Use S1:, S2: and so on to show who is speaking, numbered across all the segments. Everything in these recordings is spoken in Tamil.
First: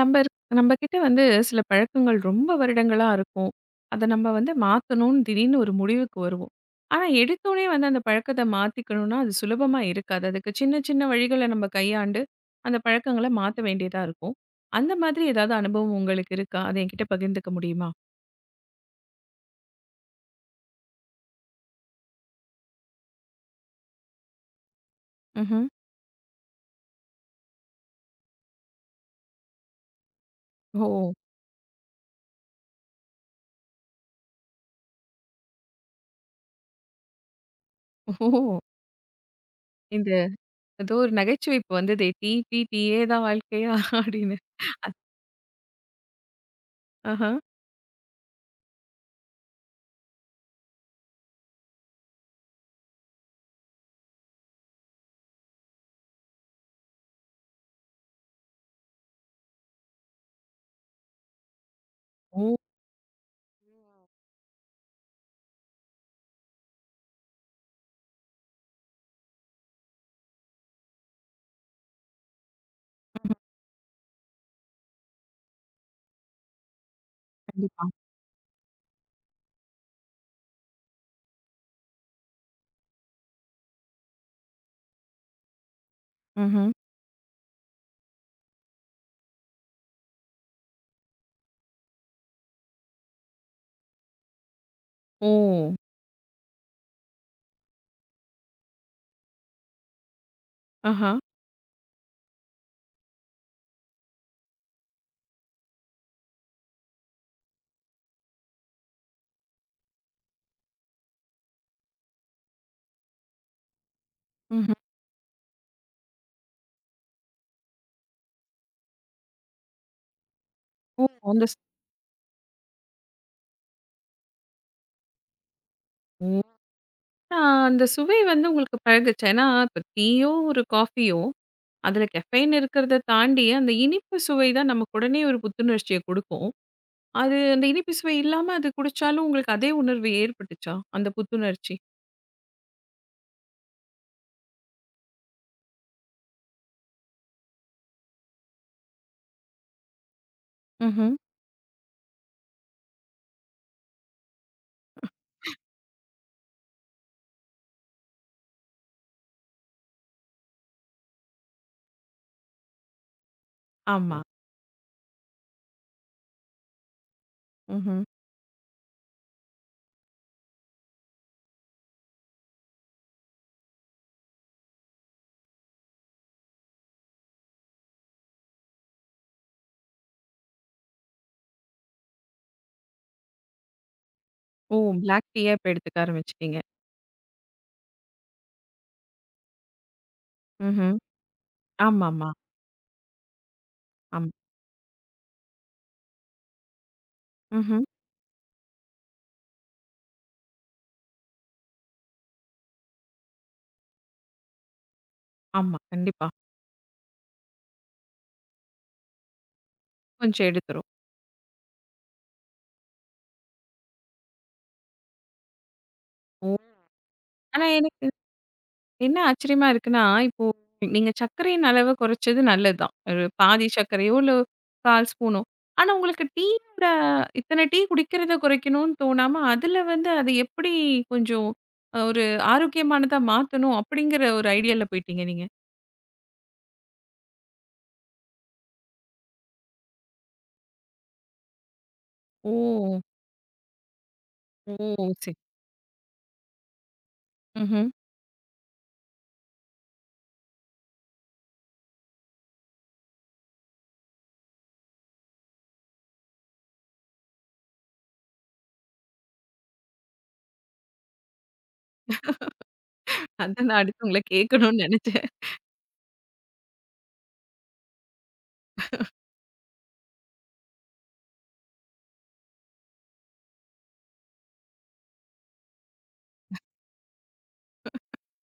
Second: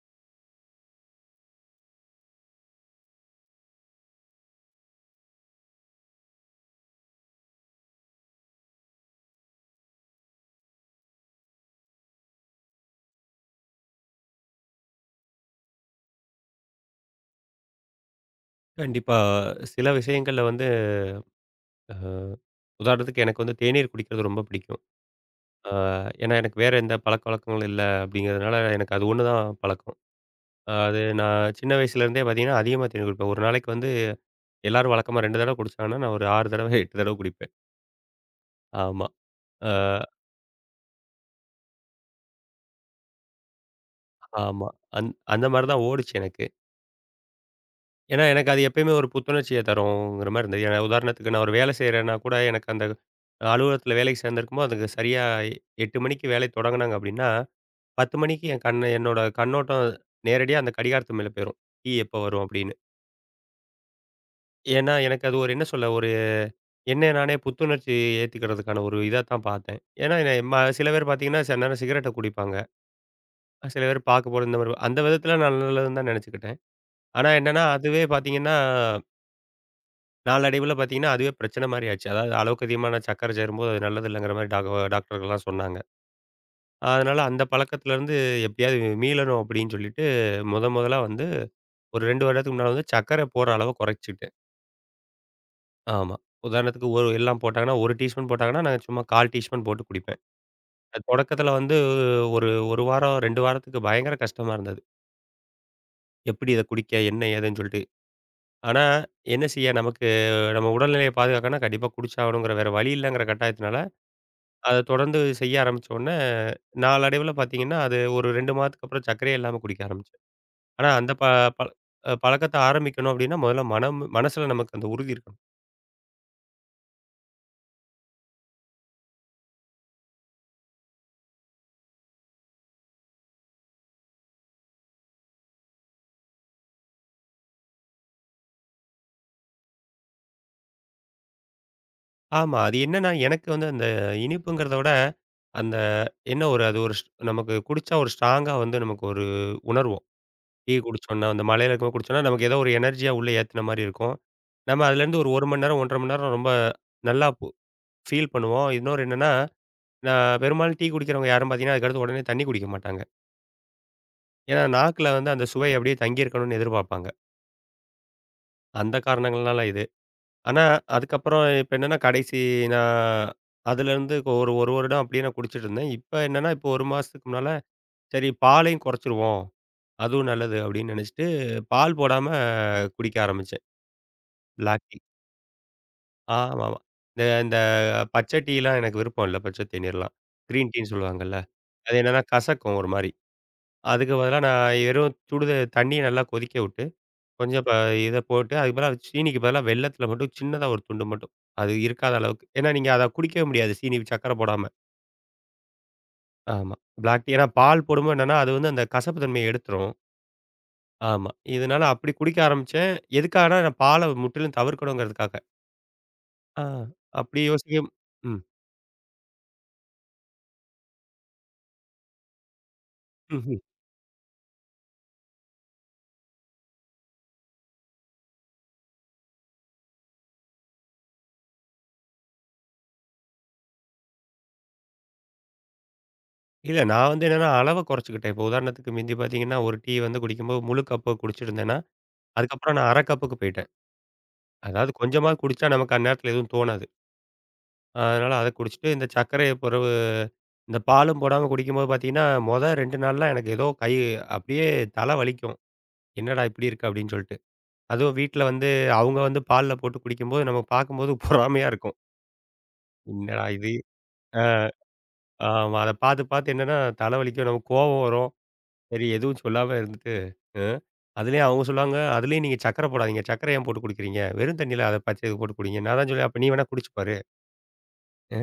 S1: நம்ம இருக் நம்மகிட்ட வந்து சில பழக்கங்கள் ரொம்ப வருடங்களா இருக்கும். அத நம்ம வந்து மாத்தணும்னு திடீர்னு ஒரு முடிவுக்கு வருவோம். ஆனா, எடுத்தோனே வந்து அந்த பழக்கத்த மாத்திக்கணும்னா, அது சுலபமா இருக்காது. அதுக்கு சின்ன சின்ன வழிகள நம்ம கையாண்டு, அந்த பழக்கங்கள மாத்த வேண்டியதா இருக்கும். அந்த மாதிரி ஏதாவது அனுபவம் உங்களுக்கு இருக்கா? அத என்கிட்ட பகிர்ந்துக்க முடியுமா?
S2: கண்டிப்பா. சில விஷயங்கள்ல வந்து அ உதாரணத்துக்கு எனக்கு வந்து தேநீர் குடிக்கிறது ரொம்ப பிடிக்கும்.
S1: ம்ஹ்ம்.
S2: அ ஏன்னா எனக்கு வேற எந்த பழக்கவழக்கங்களும் இல்ல அப்படிங்கிறதுனால, எனக்கு அது ஒண்ணு தான் பழக்கம். அது
S1: ஓ!
S2: நான் சின்ன வயசுலேருந்தே பார்த்தீங்கன்னா, அதிகமா தேநீர் குடிப்பேன். ஒரு நாளைக்கு வந்து எல்லாரும் வழக்கமா 2 தடவ குடிச்சாங்கன்னா, நான் ஒரு 6 தடவ, 8 தடவ குடிப்பேன்.
S1: ஓ!
S2: ஆமா. அ
S1: இந்த ஏதோ ஒரு நகைச்சுவைப்பு வந்ததே, "டீ, டீ, டீயே தான் வாழ்க்கையா?" அப்படின்னு.
S2: ஆமா. அந்த மாரி தான் ஓடுச்சு எனக்கு.
S1: ஆஹா.
S2: ஏன்னா எனக்கு அது எப்பயுமே ஒரு புத்துணர்ச்சிய தரும்ங்கிற மாரி இருந்தது. ஏன்னா உதாரணத்துக்கு நான் ஒரு வேலை செய்றேன்னா கூட, எனக்கு அந்த அலுவலகத்தில வேலைக்கு சேர்ந்திருக்கும்போது, அதுக்கு சரியா 8 மணிக்கு வேலை தொடங்குனாங்க அப்படின்னா 10 மணிக்கு என் கண்ணு என்னோட கண்ணோட்டம் நேரடியா அந்த கடிகாரத்து மேல போயிரும். டீ எப்ப வரும்
S1: ஓ!
S2: அப்படின்னு. ஏன்னா, எனக்கு அது ஒரு என்ன சொல்ல ஒரு என்னைய நானே புத்துணர்ச்சி ஏத்திக்கிறதுக்கான ஒரு இதா தான் பார்த்தேன். ஏன்னா, என்ன சில பேர் பார்த்தீங்கன்னா, சில நேரம் சிகரெட்ட குடிப்பாங்க.
S1: ம்ஹ்ம்.
S2: சில பேர் பார்க்க போறது இந்த மாரி அந்த விதத்தில நான் நல்லதுன்னு தான் நினச்சுக்கிட்டேன். ஆனா என்னன்னா,
S1: கண்டிப்பா.
S2: அதுவே பார்த்தீங்கன்னா, நாளடைவில பார்த்தீங்கன்னா, அதுவே பிரச்சனை மாரி ஆச்சு. அதாவது அளவுக்கு அதிகமான சர்க்கரை சேரும்போது அது நல்லது இல்லங்கிற மாரி டாக்டர்கள்லாம் சொன்னாங்க.
S1: ம்ஹ்ம்.
S2: அதனால அந்த பழக்கத்திலருந்து எப்படியாவது மீளணும் அப்படின்னு சொல்லிட்டு, முதலா வந்து ஒரு 2 வருடத்துக்கு முன்னால வந்து சர்க்கரை போடுற அளவ குறைச்சுக்கிட்டேன்.
S1: ஓ!
S2: ஆமா. உதாரணத்துக்கு ஒரு எல்லாம் போட்டாங்கன்னா, 1 டீஸ்பூன் போட்டாங்கன்னா, நான் சும்மா 1/4 டீஸ்பூன் போட்டு குடிப்பேன். அது
S1: ஆஹா.
S2: தொடக்கத்தில வந்து ஒரு 1 வாரம், 2 வாரத்துக்கு பயங்கர கஷ்டமா இருந்தது. எப்படி இத குடிக்க? என்ன? ஏதுன்னு சொல்லிட்டு. ஆனா என்ன செய்ய? நமக்கு நம்ம உடல்நிலைய பாதுகாக்கன்னா கண்டிப்பா குடிச்சாகணுங்கிற வேற வழி இல்லங்கிற கட்டாயத்தினால,
S1: ம்ஹ்ம்.
S2: அத தொடர்ந்து செய்ய ஆரம்பிச்ச உடனே, நாளடைவில பார்த்தீங்கன்னா, அது ஒரு 2 மாதத்துக்கு அப்புறம் சர்க்கரையே இல்லாம குடிக்க ஆரம்பிச்சேன். ஆனா
S1: ஓ!
S2: அந்த ப
S1: அந்த ஸ்
S2: பழ பழக்கத்த ஆரம்பிக்கணும் அப்படின்னா, முதல்ல மனசுல நமக்கு அந்த உறுதி இருக்கணும்.
S1: ஓ! ஆ அந்த சுவை வந்து உங்களுக்கு பழகுச்சா? ஏன்னா, இப்ப டீயோ, ஒரு காஃபியோ, அதுல கெஃபைன் இருக்கிறத தாண்டி, அந்த இனிப்பு சுவை தான் நமக்கு உடனே ஒரு புத்துணர்ச்சிய குடுக்கும். அது அந்த இனிப்பு சுவை இல்லாம அது குடிச்சாலும் உங்களுக்கு அதே உணர்வு ஏற்பட்டுச்சா? அந்த புத்துணர்ச்சி?
S2: ஆமா. அது என்னன்னா, எனக்கு வந்து அந்த இனிப்புங்கிறத விட, அந்த என்ன ஒரு அது ஒரு ஸ் நமக்கு குடிச்சா ஒரு ஸ்ட்ராங்கா வந்து நமக்கு ஒரு உணர்வோம். டீ
S1: ம்ஹ்ம்.
S2: குடிச்சோம்ன்னா, அந்த மழையில இருக்கும்போது குடிச்சோம்ன்னா, நமக்கு ஏதோ ஒரு எனர்ஜியா உள்ள ஏத்துன மாரி இருக்கும். நம்ம அதுலேருந்து ஒரு 1 மணி நேரம், 1 1/2 மணி நேரம் ரொம்ப நல்லா ஃபீல் பண்ணுவோம். இன்னொரு என்னன்னா, நான் பெரும்பாலும் டீ குடிக்கிறவங்க யாரும் பார்த்தீங்கன்னா, அதுக்கடுத்து உடனே தண்ணி குடிக்க மாட்டாங்க.
S1: ஆமா.
S2: ஏன்னா, நாக்குல வந்து அந்த சுவை அப்படியே தங்கியிருக்கணும்னு எதிர்பார்ப்பாங்க.
S1: ம்ஹ்ம்.
S2: அந்த காரணங்கள்னால இது. ஆனா, அதுக்கப்புறம் இப்ப என்னன்னா, கடைசி நான் அதுலேருந்து ஒரு 1 வருடம் அப்படியே நான் குடிச்சிட்டுருந்தேன். இப்ப என்னன்னா, இப்போ 1 மாசத்துக்கு முன்னால, "சரி பாலையும் குறைச்சிருவோம். அதுவும் நல்லது." அப்படின்னு நெனைச்சிட்டு, பால் போடாம குடிக்க ஆரம்பிச்சேன்.
S1: ஓ!
S2: Black tea.
S1: பிளாக் டீயா இப்ப எடுத்துக்க ஆரம்பிச்சுட்டீங்க.
S2: ஆமாமா. இந்த இந்த பச்சை டீலாம் எனக்கு விருப்பம் இல்ல. பச்சை தேநீர்லாம். கிரீன் டீன்னு
S1: ம்ஹ்ம்.
S2: சொல்லுவாங்கல்ல. அது என்னன்னா
S1: ஆமாமா.
S2: கசக்கும் ஒரு மாரி. அதுக்கு
S1: ஆமா.
S2: பதிலா நான் வெறும் சுடுத தண்ணிய நல்லா கொதிக்க விட்டு கொஞ்சம்
S1: ம்ஹ்ம்.
S2: இத போட்டு அதுக்கு பதிலா சீனிக்கு பதிலா வெல்லத்தில மட்டும் சின்னதா ஒரு துண்டு மட்டும். அது இருக்காத அளவுக்கு. ஏன்னா நீங்க அத குடிக்கவே முடியாது சீனி, சர்க்கரை போடாம.
S1: ஆமா. கண்டிப்பா.
S2: ஆமா. பிளாக் டீ ஏன்னா பால் போடும்போது என்னன்னா, அது வந்து அந்த கசப்பு தன்மைய எடுத்துரும்.
S1: கொஞ்சம் எடுத்துரும்.
S2: ஆமா. இதனால அப்படி குடிக்க ஆரம்பிச்சேன். எதுக்காகன்னா நான் பால முற்றிலும் தவிர்க்கணுங்கிறதுக்காக.
S1: ஓ!
S2: ஆ அப்படி
S1: ஆனா
S2: யோசிக்கும்
S1: எனக்கு
S2: ம்.
S1: என்ன ஆச்சரியமா இருக்குன்னா, இப்போ நீங்க சர்க்கரையின் அளவ குறைச்சது நல்லது தான். ஒரு
S2: ம்ஹ்ம்.
S1: பாதி சர்க்கரையோ, இல்ல 1/4 ஸ்பூனோ. ஆனா உங்களுக்கு டீயோட இத்தன டீ குடிக்கிறத குறைக்கணும்னு தோணாம, அதுல வந்து அது எப்படி கொஞ்சம் ஒரு ஆரோக்கியமானதா மாத்தணும் அப்படிங்கிற ஒரு ஐடியால போயிட்டீங்க நீங்க.
S2: இல்ல நான் வந்து என்னன்னா அளவ குறைச்சுக்கிட்டேன். இப்போ உதாரணத்துக்கு மிந்தி பார்த்தீங்கன்னா, ஒரு டீ வந்து குடிக்கும்போது முழு கப்பு குடிச்சிருந்தேன்னா, அதுக்கப்புறம் நான்
S1: ஓ!
S2: 1/2 கப்புக்கு போயிட்டேன்.
S1: ஓ!
S2: அதாவது கொஞ்சமா
S1: சரி.
S2: குடிச்சா நமக்கு அந்நேரத்தில எதுவும் தோணாது.
S1: ம்ஹ்ம்.
S2: அதனால அத குடிச்சுட்டு இந்த சர்க்கரைய பொறு இந்த பாலும் போடாம குடிக்கும்போது பார்த்தீங்கன்னா, மொத 2 நாள்லாம் எனக்கு ஏதோ அப்படியே தலை வலிக்கும். என்னடா இப்படி இருக்கு அப்படின்னு சொல்லிட்டு. அதுவும் வீட்ல வந்து அவங்க வந்து பால்ல போட்டு குடிக்கும்போது நம்ம பார்க்கும்போது பொறாமையா இருக்கும். என்னடா
S1: அதான்
S2: இது?
S1: நான் அடுத்து உங்கள
S2: அ
S1: கேட்கணும்னு நெனச்சேன்.
S2: ஆமா. அத பார்த்து பார்த்து என்னன்னா தலை வலிக்கும். நமக்கு கோவம் வரும். சரி எதுவும் சொல்லாம இருந்துட்டு அ அதுலயும் அவங்க சொல்லுவாங்க, "அதுலயும் நீங்க சர்க்கரை போடாதீங்க. சர்க்கரை ஏன் போட்டு குடிக்கிறீங்க? வெறும் தண்ணியில அத பச்ச இது போட்டு குடிங்க." நான் தான் சொல்லுவேன், "அப்ப நீ வேணா குடிச்சு பாரு." அ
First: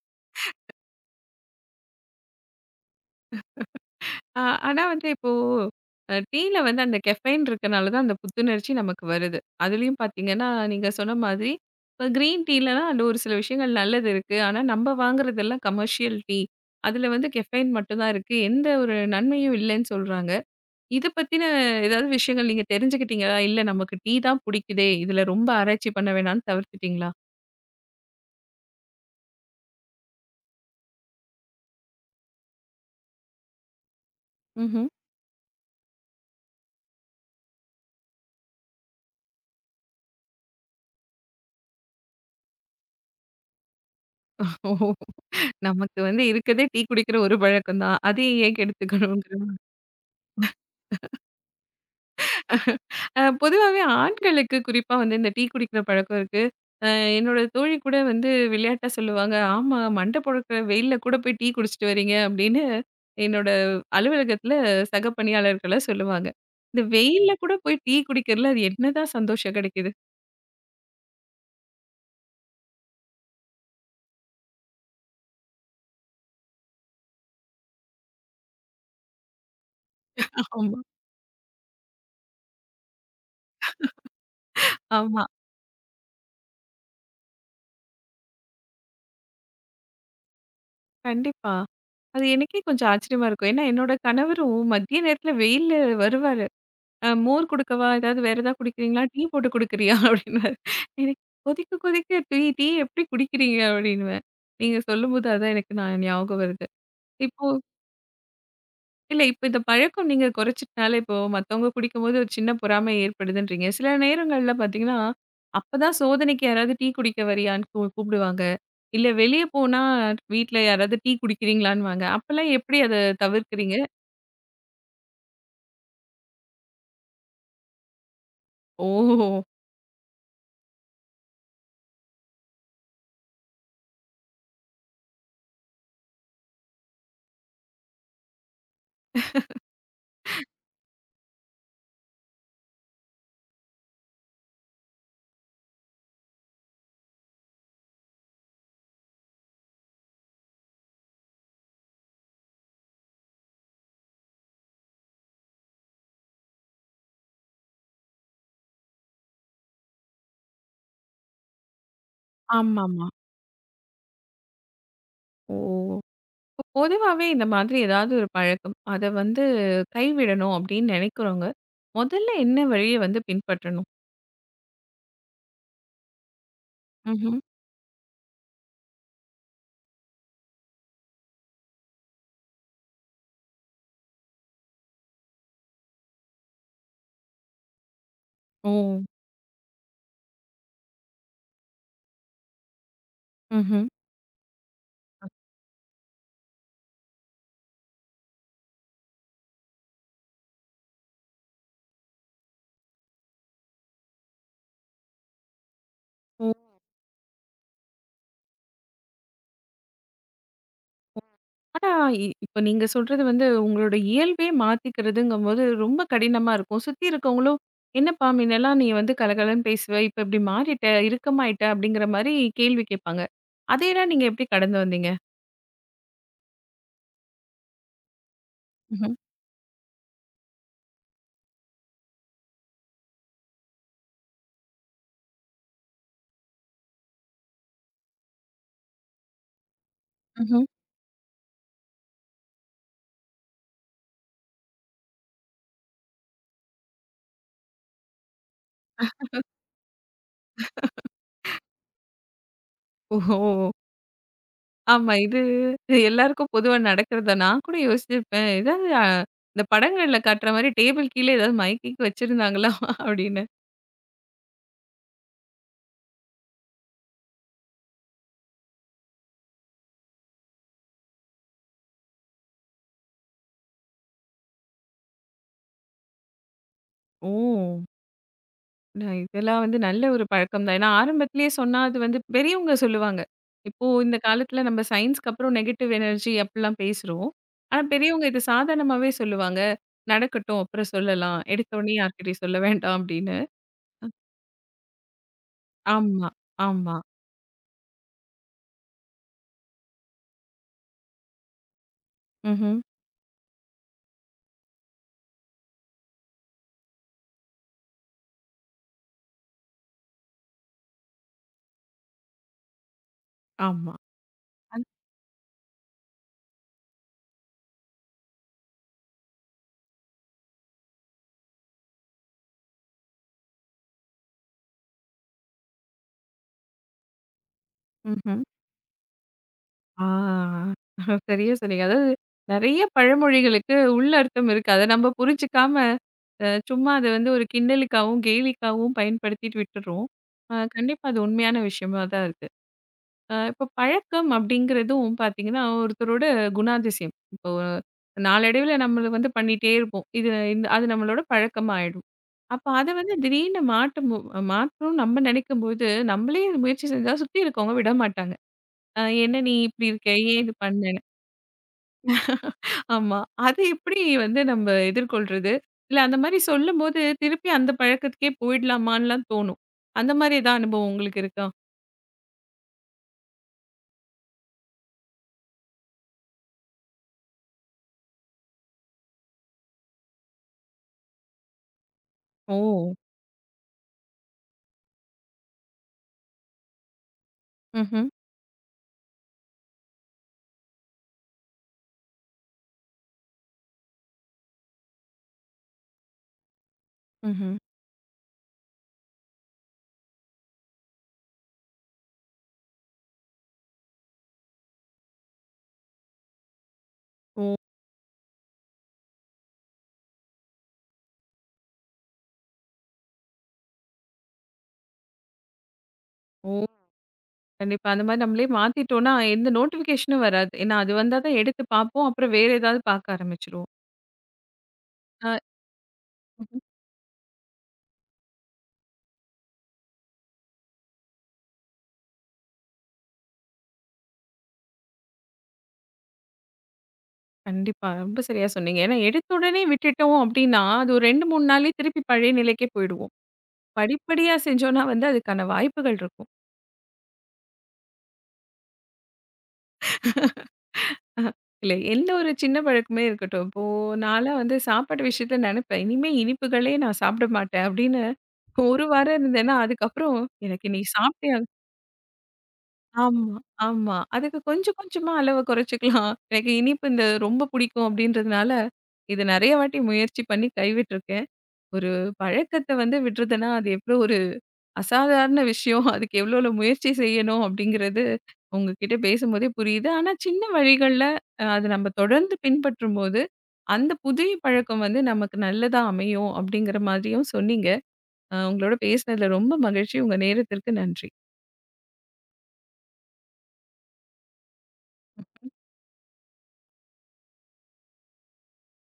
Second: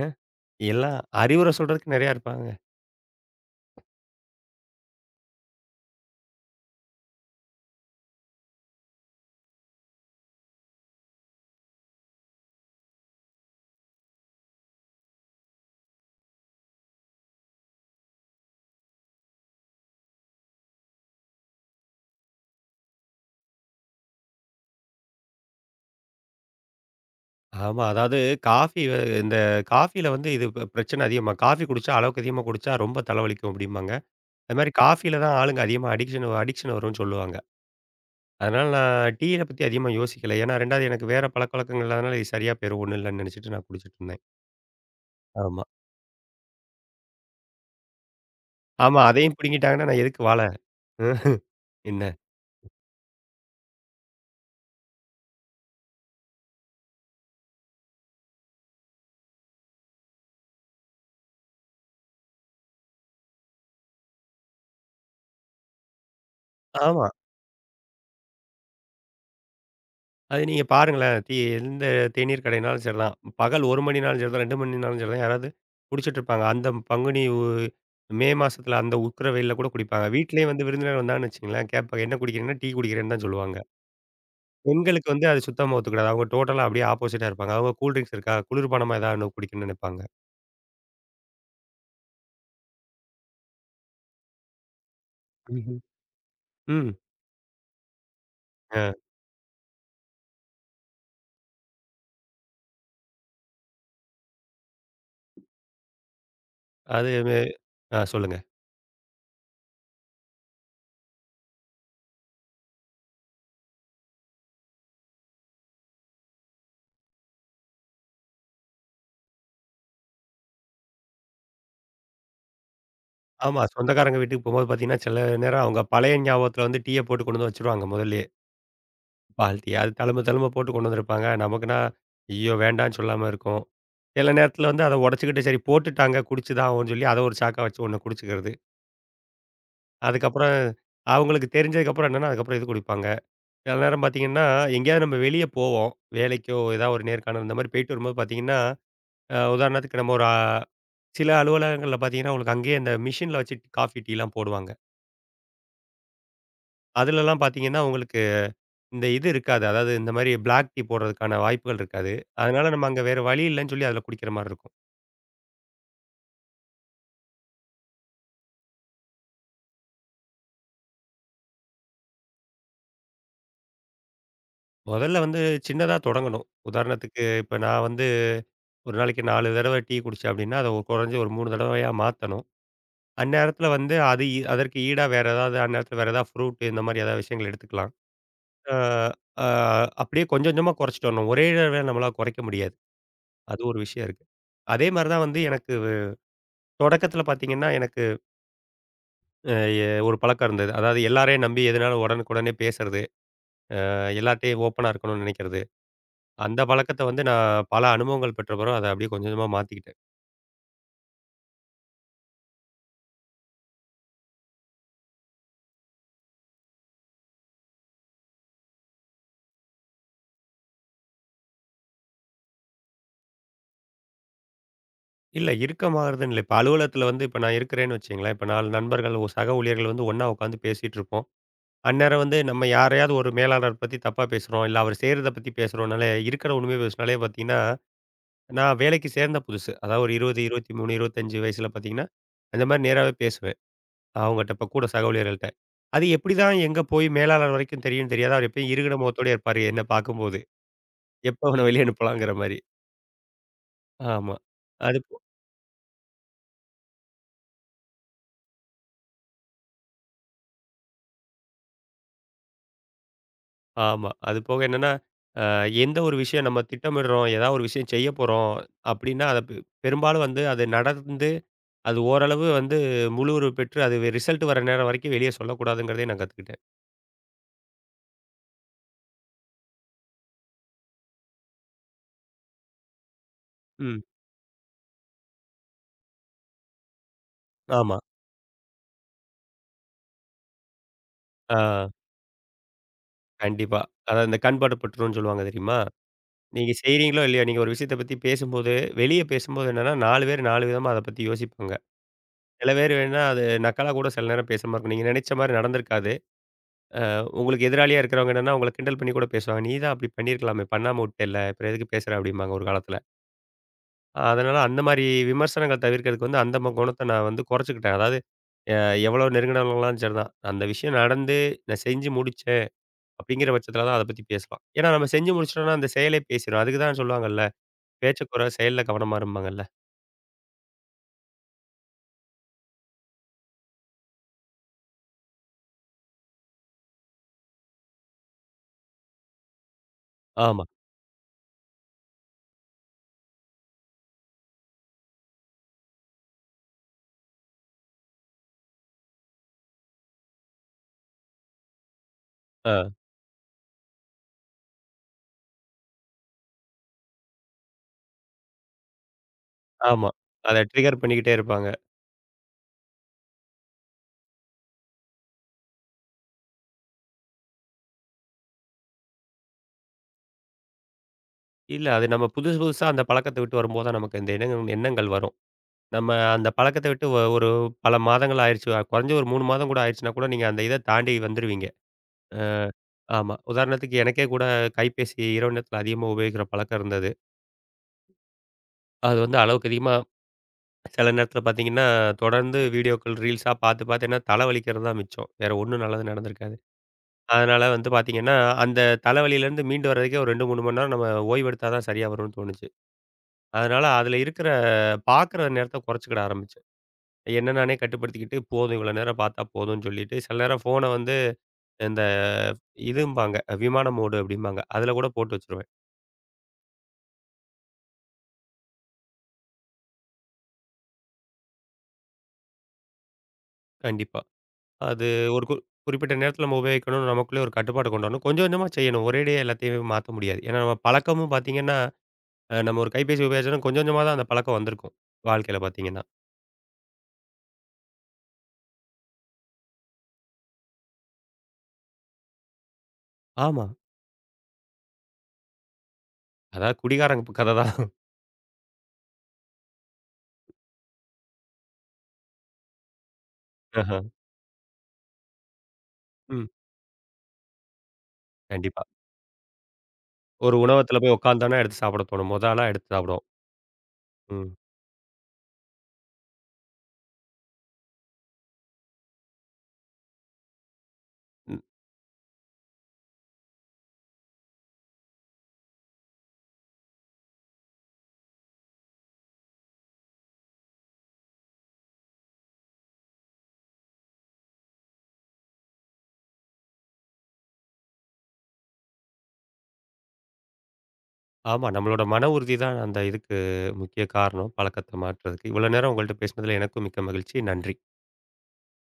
S2: எல்லாம் அறிவுரை சொல்றதுக்கு நெறையா இருப்பாங்க.
S1: ஆ, ஆனா வந்து இப்போ டீல வந்து அந்த கெஃபைன் இருக்கனால தான் அந்த புத்துணர்ச்சி நமக்கு வருது. அதுலயும் பார்த்தீங்கன்னா, நீங்க சொன்ன மாதிரி இப்ப கிரீன் டீலலாம் அதில ஒரு சில விஷயங்கள் நல்லது இருக்கு. ஆனா நம்ம வாங்குறதெல்லாம் கமர்ஷியல் டீ. அதில வந்து கெஃபைன் மட்டும் தான் இருக்கு. எந்த ஒரு நன்மையும் இல்லன்னு சொல்றாங்க. இத பத்தின ஏதாவது விஷயங்கள் நீங்க தெரிஞ்சுக்கிட்டீங்களா? இல்ல நமக்கு டீ தான் புடிக்குதே! இதுல ரொம்ப ஆராய்ச்சி பண்ண வேணான்னு தவிர்த்துட்டீங்களா?
S2: ஆமா. அதாவது காஃபி வ இந்த காஃபியில வந்து இது பிரச்சனை அதிகமா. காஃபி குடிச்சா அளவுக்கு அதிகமா குடிச்சா ரொம்ப தலைவலிக்கும் அப்டிம்பாங்க. அது மாரி
S1: ம்ஹ்ம்.
S2: காஃபியில தான் ஆளுங்க அதிகமா அடிக்ஷன் அடிக்ஷன் வரும்னு சொல்லுவாங்க. அதனால நான் டீய பத்தி அதிகமா யோசிக்கல. ஏன்னா 2வது எனக்கு வேற பழக்கவழக்கங்கள் இல்லாதனால இது சரியா போயிரும் ஒண்ணும் இல்லன்னு நெனச்சுட்டு நான் குடிச்சிட்டு இருந்தேன்.
S1: ஓ!
S2: ஆமா.
S1: நமக்கு வந்து இருக்கதே டீ குடிக்கிற ஒரு பழக்கம் தான். அதையும் ஏன்
S2: ஆமா.
S1: கெடுத்துக்கணுங்கிற
S2: அதையும் பிடுங்கிட்டாங்கன்னா நான் எதுக்கு வாழ? என்ன?
S1: பொதுவாவே ஆண்களுக்கு குறிப்பா வந்து இந்த டீ குடிக்கிற பழக்கம் இருக்கு. அ என்னோட தோழி கூட வந்து விளையாட்டா சொல்லுவாங்க, "ஆமா மண்ட பொழக்கிற வெயில்ல கூட போய் டீ குடிச்சிட்டு வரீங்க" அப்படின்னு என்னோட அலுவலகத்தில சக பணியாளர்கள்லாம் சொல்லுவாங்க. இந்த
S2: ஆமா.
S1: வெயில்ல கூட போய் டீ குடிக்கிறதுல அது என்னதான் சந்தோஷம் கிடைக்குது?
S2: அது நீங்க பாருங்களேன். எந்த தேநீர் கடைனாலும் சரிதான். பகல் 1 மணினாலும் சரிதான், 2 மணினாலும் சரிதான். யாராவது குடிச்சிட்டு இருப்பாங்க. அந்த பங்குனி உ மே மாசத்துல அந்த உக்கிர வெயில்ல கூட குடிப்பாங்க. வீட்லயே வந்து
S1: ஆமா.
S2: விருந்தினர் வந்தாங்கன்னு வச்சுக்கங்களேன், கேட்பாங்க. "என்ன குடிக்கிறீங்கன்னா?" "டீ குடிக்கிறேன்னு" தான் சொல்லுவாங்க. பெண்களுக்கு வந்து
S1: ஆமா.
S2: அது சுத்தமா ஒத்துக்கிடாது. அவங்க டோட்டலா அப்படியே ஆப்போசிட்டா இருப்பாங்க. அவங்க கூல் ட்ரிங்க்ஸ் இருக்கா? குளிர்பானமா ஏதாவது 1 குடிக்கணும்னு நெனைப்பாங்க.
S1: கண்டிப்பா. அது எனக்கே கொஞ்சம் ஆச்சரியமா இருக்கும். ஏன்னா என்னோட கணவரும் மதிய நேரத்தில வெயில்ல
S2: ம்ஹ்ம்.
S1: வருவாரு.
S2: ம்.
S1: மோர் குடுக்கவா? ஏதாவது வேற ஏதாவது
S2: அ
S1: குடிக்கிறீங்களா? டீ போட்டு குடுக்குறியா? அப்படின்பாரு. எனக்கு கொதிக்க கொதிக்க டீ டீ எப்படி குடிக்கிறீங்க? அப்படின்னுவேன். நீங்க சொல்லும்போது அதான் எனக்கு நான் ஞாபகம் வருது.
S2: அது வே
S1: இப்போ
S2: ஆ சொல்லுங்க.
S1: இல்ல இப்ப இந்த பழக்கம் நீங்க குறைச்சிட்டனால, இப்போ மத்தவங்க குடிக்கும்போது ஒரு சின்ன பொறாமை ஏற்படுதுன்றீங்க. சில நேரங்கள்ல பார்த்தீங்கன்னா, அப்பதான் சோதனைக்கு யாராவது டீ குடிக்க வரியான்னு கூப்பிடுவாங்க. இல்ல வெளிய போனா வீட்ல யாராவது டீ குடிக்கிறீங்களான்னுவாங்க. அப்பலாம் எப்படி அத
S2: ஆமா.
S1: தவிர்க்கிறீங்க?
S2: சொந்தக்காரங்க வீட்டுக்கு போம்போது பார்த்தீங்கன்னா, சில நேரம் அவங்க பழைய ஞாபகத்துல வந்து டீய போட்டு கொண்டு வந்து வச்சுருவாங்க முதல்லே.
S1: ஓ!
S2: பால்ட்டி. அது தழும்ப தழும்ப போட்டு கொண்டு வந்திருப்பாங்க. நமக்குன்னா, ஐயோ! வேண்டான்னு சொல்லாம இருக்கும். சில நேரத்தில வந்து அத உடைச்சுக்கிட்டு சரி போட்டுட்டாங்க, குடிச்சு தான் ஆவோன்னு சொல்லி, அத ஒரு சாக்கா வச்சு ஒண்ண குடிச்சுக்கிறது. அதுக்கப்புறம் அவங்களுக்கு தெரிஞ்சதுக்கப்புறம் என்னன்னா, அதுக்கப்புறம் இது குடிப்பாங்க. சில நேரம் பார்த்தீங்கன்னா, எங்கேயாவது நம்ம வெளிய போவோம். வேலைக்கோ, ஏதாவது ஒரு நேர்காணல் இந்த மாரி போயிட்டு வரும்போது பார்த்தீங்கன்னா, உதாரணத்துக்கு நம்ம ஒரு சில அலுவலகங்கள்ல பார்த்தீங்கன்னா, உங்களுக்கு அங்கேயே இந்த மிஷின்ல வச்சு காஃபி, டீலாம் போடுவாங்க. அதுலலாம் பார்த்தீங்கன்னா, உங்களுக்கு இந்த இது இருக்காது. அதாவது இந்த மாரி பிளாக் டீ போடுறதுக்கான வாய்ப்புகள் இருக்காது. அதனால நம்ம அங்க
S1: ஆமாமா.
S2: வேற வழி இல்லன்னு சொல்லி அதில குடிக்கிற மாரி இருக்கும்.
S1: ஓ! பொதுவாவே இந்த மாதிரி ஏதாவது ஒரு பழக்கம், அத வந்து கைவிடணும் அப்படின்னு நினைக்கிறவங்க, முதல்ல என்ன வழிய வந்து பின்பற்றணும்?
S2: முதல்ல வந்து சின்னதா தொடங்கணும். உதாரணத்துக்கு
S1: ம்ஹ்ம்.
S2: இப்ப நான் வந்து ஒரு நாளைக்கு 4 தடவ டீ குடிச்சேன் அப்டின்னா, அத குறைஞ்சு ஒரு 3 தடவையா மாத்தணும். அந்நேரத்தில வந்து அது இ அதற்கு ஈடா வேற ஏதாவது அந்நேரத்தில வேற ஏதாவது ஃப்ரூட் இந்த மாரி ஏதாவது விஷயங்கள் எடுத்துக்கலாம்.
S1: ஓ!
S2: ஆ, ஆ அப்டியே கொஞ்சம் கொஞ்சமா குறைச்சுட்டு வரணும். ஒரே தடவையா நம்மளால குறைக்க முடியாது. அது ஒரு
S1: ம்ஹ்ம்.
S2: விஷயம் இருக்கு. அதே மாரி தான் வந்து எனக்கு தொடக்கத்தில பார்த்தீங்கன்னா, எனக்கு அ எ ஒரு பழக்கம் இருந்தது. அதாவது எல்லாரையும் நம்பி எதுனாலும் உடனுக்குடனே பேசுறது, எல்லார்ட்டயும் ஓப்பனா இருக்கணும்னு நினைக்கிறது.
S1: ஓ!
S2: அந்த பழக்கத்த வந்து நான் பல அனுபவங்கள் பெற்ற பிறகு அத அப்படியே கொஞ்சம் கொஞ்சமா மாத்திக்கிட்டேன்.
S1: ஆனா, இப்ப நீங்க சொல்றது வந்து உங்களோட இயல்பே மாத்திக்கிறதுங்கும்போது ரொம்ப கடினமா இருக்கும். சுத்தி இருக்கவங்களும், "என்னப்பா முன்னெல்லாம் நீ வந்து கலகலன்னு பேசுவ, இப்ப இப்படி மாறிட்ட, இறுக்கமாயிட்ட" அப்படிங்கிற மாரி கேள்வி கேட்பாங்க. அதையெல்லாம் நீங்க எப்படி கடந்து வந்தீங்க?
S2: இல்ல இறுக்கமாகறதுன்னு இல்ல. இப்ப அலுவலகத்துல வந்து இப்ப நான் இருக்கிறேன்னு வச்சுக்கங்களேன், இப்ப 4 நண்பர்கள்,
S1: ம்ஹ்ம்.
S2: ஒரு சக ஊழியர்கள் வந்து ஒண்ணா உட்காந்து பேசிட்டு இருப்போம். அந்நேரம் வந்து நம்ம யாரையாவது ஒரு மேலாளர் பத்தி தப்பா பேசுறோம், இல்ல அவர் செய்றத பத்தி பேசுறோம்னாலே இருக்கிற உண்மைய பேசுனாலே பார்த்தீங்கன்னா, நான் வேலைக்கு சேர்ந்த புதுசு. அதாவது ஒரு 20,
S1: ம்ஹ்ம்.
S2: 23, 25 வயசுல பார்த்தீங்கன்னா, அந்த மாரி நேராவே பேசுவேன். அவங்கட்ட இப்ப கூட சக ஊழியர்கள்ட்ட. அது எப்படிதான் எங்க போய் மேலாளர் வரைக்கும் தெரியும்னு தெரியாது. அவர் எப்பயும் இறுகின முகத்தோடயே இருப்பாரு என்ன பார்க்கும்போது. எப்ப அவன வெளிய அனுப்பலாங்கிற மாரி.
S1: ஓஹோ!
S2: ஆமா. அது
S1: ஆமா.
S2: போ
S1: இது இது எல்லாருக்கும் பொதுவா நடக்கிறது தான். நான் கூட யோசிச்சிருப்பேன். ஏதாவது இந்த படங்கள்ல காட்டுற மாரி டேபிள் கீழ ஏதாவது மைக்கிக்கு வச்சிருந்தாங்களா? அப்படின்னு.
S2: ஆமா. அது போக என்னன்னா, அ எந்த ஒரு விஷயம் நம்ம திட்டமிடுறோம், ஏதாவது ஒரு விஷயம் செய்ய போறோம் அப்படின்னா, அத பெ பெரும்பாலும் வந்து அது நடந்து, அது ஓரளவு வந்து முழு உருவு பெற்று அது ரிசல்ட் வர நேரம் வரைக்கும் வெளிய சொல்லக்கூடாதுங்கிறதையும் நான் கத்துக்கிட்டேன்.
S1: ஓ! நான் இதெல்லாம் வந்து நல்ல ஒரு பழக்கம் தான். ஏன்னா ஆரம்பத்திலேயே சொன்னா அது வந்து பெரியவங்க சொல்லுவாங்க. இப்போ
S2: ம்.
S1: இந்த காலத்துல நம்ம சயின்ஸ்க்கு அப்புறம் நெகட்டிவ் எனர்ஜி அப்படிலாம் பேசுறோம். ஆனா
S2: ஆமா.
S1: பெரியவங்க இது சாதாரணமாவே சொல்லுவாங்க. நடக்கட்டும் அப்புறம் சொல்லலாம்.
S2: ஆ
S1: எடுத்த உடனே யார்கிட்டயும் சொல்ல வேண்டாம் அப்படின்னு.
S2: கண்டிப்பா. அதான் இந்த கண் படப்பட்டுரும்னு சொல்லுவாங்க தெரியுமா?
S1: ஆமா,
S2: நீங்க
S1: ஆமா.
S2: செய்றீங்களோ இல்லையோ, நீங்க ஒரு விஷயத்த பத்தி பேசும்போது, வெளிய பேசும்போது என்னன்னா 4 பேர் 4 விதமா அத பத்தி யோசிப்பாங்க. சில
S1: ம்ஹ்ம்.
S2: பேர் வேணா அது நக்கலா கூட சில நேரம் பேசாம இருக்கும். நீங்க நினைச்ச மாரி நடந்திருக்காது. உங்களுக்கு எதிராளியா இருக்கிறவங்க என்னன்னா, உங்கள கிண்டல் பண்ணி கூட பேசுவாங்க. "நீ தான் அப்படி பண்ணியிருக்கலாமே, பண்ணாம விட்டல்ல. அப்புறம் எதுக்கு பேசுற?" அப்படிம்பாங்க ஒரு காலத்துல.
S1: ஆமா.
S2: அதனால அந்த மாரி விமர்சனங்கள் தவிர்க்கிறதுக்கு வந்து அந்த குணத்த நான் வந்து குறைச்சுக்கிட்டேன். அதாவது எ எவ்வளோ நெருங்குனவங்களாலும் சரிதான். அந்த விஷயம் நடந்து, நான் செஞ்சு முடிச்சேன் அப்படிங்கிற பட்சத்துல தான் அத பத்தி பேசலாம். ஏன்னா நம்ம செஞ்சு முடிச்சுட்டோம்னா, அந்த செயலே பேசிரும். அதுக்கு தான் சொல்லுவாங்கல்ல, "பேச்ச
S1: ம்ஹ்ம்.
S2: குறை, செயல்ல கவனமா" இரும்பாங்கல்ல.
S1: ஆ சரியா சொன்னீங்க. அதாவது நெறைய பழமொழிகளுக்கு உள்ள அர்த்தம் இருக்கு. அத நம்ம புரிஞ்சுக்காம சும்மா அத வந்து ஒரு கிண்டலுக்காவும், கேலிக்காவும் பயன்படுத்திட்டு விட்டுர்றோம்.
S2: ஆமா.
S1: கண்டிப்பா அது உண்மையான விஷயமா தான் இருக்கு. இப்ப பழக்கம் அப்படிங்கிறதும் பார்த்தீங்கன்னா, ஒருத்தரோட குணாதிசயம். இப்போ நாளடைவில நம்மள வந்து பண்ணிட்டே இருப்போம். இந்த அது நம்மளோட பழக்கமா ஆயிடும். அப்ப
S2: ஆ,
S1: அத வந்து திடீர்னு மாற்றணும்னு நம்ம நெனைக்கும்போது, நம்மளே முயற்சி செஞ்சா சுத்தி இருக்கவங்க விட மாட்டாங்க. "என்ன நீ இப்படி
S2: ஆமா.
S1: இருக்க? ஏன் இது
S2: அத ட்ரிகர்
S1: பண்ணேன்னு?"
S2: பண்ணிக்கிட்டே இருப்பாங்க.
S1: ஆமா. அது எப்படி வந்து நம்ம எதிர்கொள்றது? இல்ல அந்த மாரி சொல்லும்போது, திருப்பி அந்த பழக்கத்துக்கே போயிடலாமான்லாம் தோணும். அந்த மாரி ஏதாவது அனுபவம் உங்களுக்கு இருக்கா?
S2: இல்ல அது நம்ம புதுசு புதுசா அந்த பழக்கத்த விட்டு வரும்போது தான் நமக்கு இந்த எண்ணங்கள் எண்ணங்கள் வரும். நம்ம அந்த பழக்கத்த விட்டு ஒரு பல மாதங்கள் ஆயிருச்சு. குறைஞ்சு ஒரு 3 மாதம் கூட ஆயிருச்சுன்னா கூட நீங்க அந்த இத தாண்டி வந்துருவீங்க.
S1: ஓ!
S2: ஆமா. உதாரணத்துக்கு எனக்கே கூட கைபேசி இரவு நேரத்தில அதிகமா உபயோகிக்கிற பழக்கம் இருந்தது.
S1: ம்ஹ்ம்.
S2: அது வந்து அளவுக்கு அதிகமா சில நேரத்தில பார்த்தீங்கன்னா, தொடர்ந்து வீடியோக்கள் ரீல்ஸா பார்த்து பார்த்து என்ன தலை வலிக்கிறது தான் மிச்சம். வேற ஒண்ணும் நல்லது நடந்திருக்காது.
S1: ம்ஹ்ம்.
S2: அதனால வந்து பார்த்தீங்கன்னா, அந்த தலைவலியிலேருந்து மீண்டு வர்றதுக்கே ஒரு 2, 3 மணி நேரம் நம்ம ஓய்வெடுத்தா தான் சரியா வரும்னு தோணுச்சு. அதனால அதில இருக்கிற பார்க்குற நேரத்த குறைச்சுக்கிட ஆரம்பிச்சேன். என்ன
S1: ஓ!
S2: நானே கட்டுப்படுத்திக்கிட்டு போதும் இவ்வளோ நேரம் பார்த்தா போதும்ன்னு சொல்லிட்டு, சில நேரம் ஃபோன வந்து இந்த இதும்பாங்க விமான மோடு அப்படிம்பாங்க. அதில கூட போட்டு வச்சுருவேன்.
S1: ஓ! கண்டிப்பா. அந்த மாரி நம்மளே மாத்திட்டோம்னா, எந்த நோட்டிஃபிகேஷனும் வராது. ஏன்னா அது வந்தா தான் எடுத்து பார்ப்போம். அப்புறம் வேற ஏதாவது பார்க்க ஆரம்பிச்சுருவோம்.
S2: கண்டிப்பா. அது
S1: அ
S2: ஒரு குறிப்பிட்ட நேரத்தில நம்ம
S1: ம்ஹ்ம்.
S2: உபயோகிக்கணும்னு நமக்குள்ளே ஒரு கட்டுப்பாடு கொண்டு வரணும். கொஞ்சம் கொஞ்சமா செய்யணும். ஒரேடியா எல்லாத்தையுமே மாத்த முடியாது. ஏன்னா நம்ம பழக்கமும் பார்த்தீங்கன்னா, நம்ம ஒரு கைபேசி உபயோகிச்சோம்னா கொஞ்சம் கொஞ்சமா தான் அந்த பழக்கம் வந்திருக்கும். வாழ்க்கையில பார்த்தீங்கன்னா.
S1: கண்டிப்பா. ரொம்ப சரியா சொன்னீங்க. ஏன்னா எடுத்த உடனே விட்டுட்டோம் அப்படின்னா, அது ஒரு 2, 3 நாள்லயே திருப்பி பழைய நிலைக்கே போயிடுவோம்.
S2: ஆமா.
S1: படிப்படியா செஞ்சோம்னா வந்து அதுக்கான வாய்ப்புகள் இருக்கும்.
S2: அதாவது குடிகாரங்க கத தான்.
S1: அஹ, இல்ல எந்த ஒரு சின்ன பழக்கமே இருக்கட்டும். இப்போ
S2: ஆஹா.
S1: நான்லாம் வந்து சாப்பாட்டு விஷயத்துல நெனப்பேன். இனிமே
S2: ம்.
S1: இனிப்புகளே நான் சாப்பிட மாட்டேன் அப்படின்னு ஒரு
S2: கண்டிப்பா.
S1: வாரம் இருந்தேன்னா, அதுக்கப்புறம்
S2: ஒரு
S1: எனக்கு இன்னைக்கு
S2: உணவகத்தில போய்
S1: சாப்பிட்டே ஆக
S2: உட்காந்தோம்னா எடுத்து சாப்பிட தோணும். மொத ஆளா எடுத்து சாப்பிடுவோம்.
S1: ஆமா, ஆமா. அதுக்கு
S2: ம்.
S1: கொஞ்சம் கொஞ்சமா அளவ குறைச்சுக்கலாம். எனக்கு இனிப்பு இந்த ரொம்ப பிடிக்கும் அப்படின்றதுனால, இது நெறைய வாட்டி முயற்சி பண்ணி கைவிட்டுருக்கேன். ஒரு பழக்கத்த வந்து விடுறதுன்னா, அது எவ்ளோ அசாதாரண விஷயம். அதுக்கு எவ்வளோ எவ்வளோ முயற்சி செய்யணும் அப்படிங்கிறது உங்ககிட்ட பேசும்போதே புரியுது. ஆனா சின்ன வழிகள்ல அது நம்ம தொடர்ந்து பின்பற்றும்போது, அந்த புதிய பழக்கம் வந்து நமக்கு நல்லதா அமையும் அப்படிங்கிற மாதிரியும் சொன்னீங்க. உங்களோட பேசினதில ரொம்ப மகிழ்ச்சி. உங்க நேரத்திற்கு நன்றி.
S2: ஆமா. நம்மளோட மன உறுதி தான் அந்த இதுக்கு முக்கிய காரணம், பழக்கத்த மாற்றுறதுக்கு. இவ்வளோ நேரம் உங்கள்ட்ட பேசினதுல எனக்கும் மிக்க மகிழ்ச்சி. நன்றி.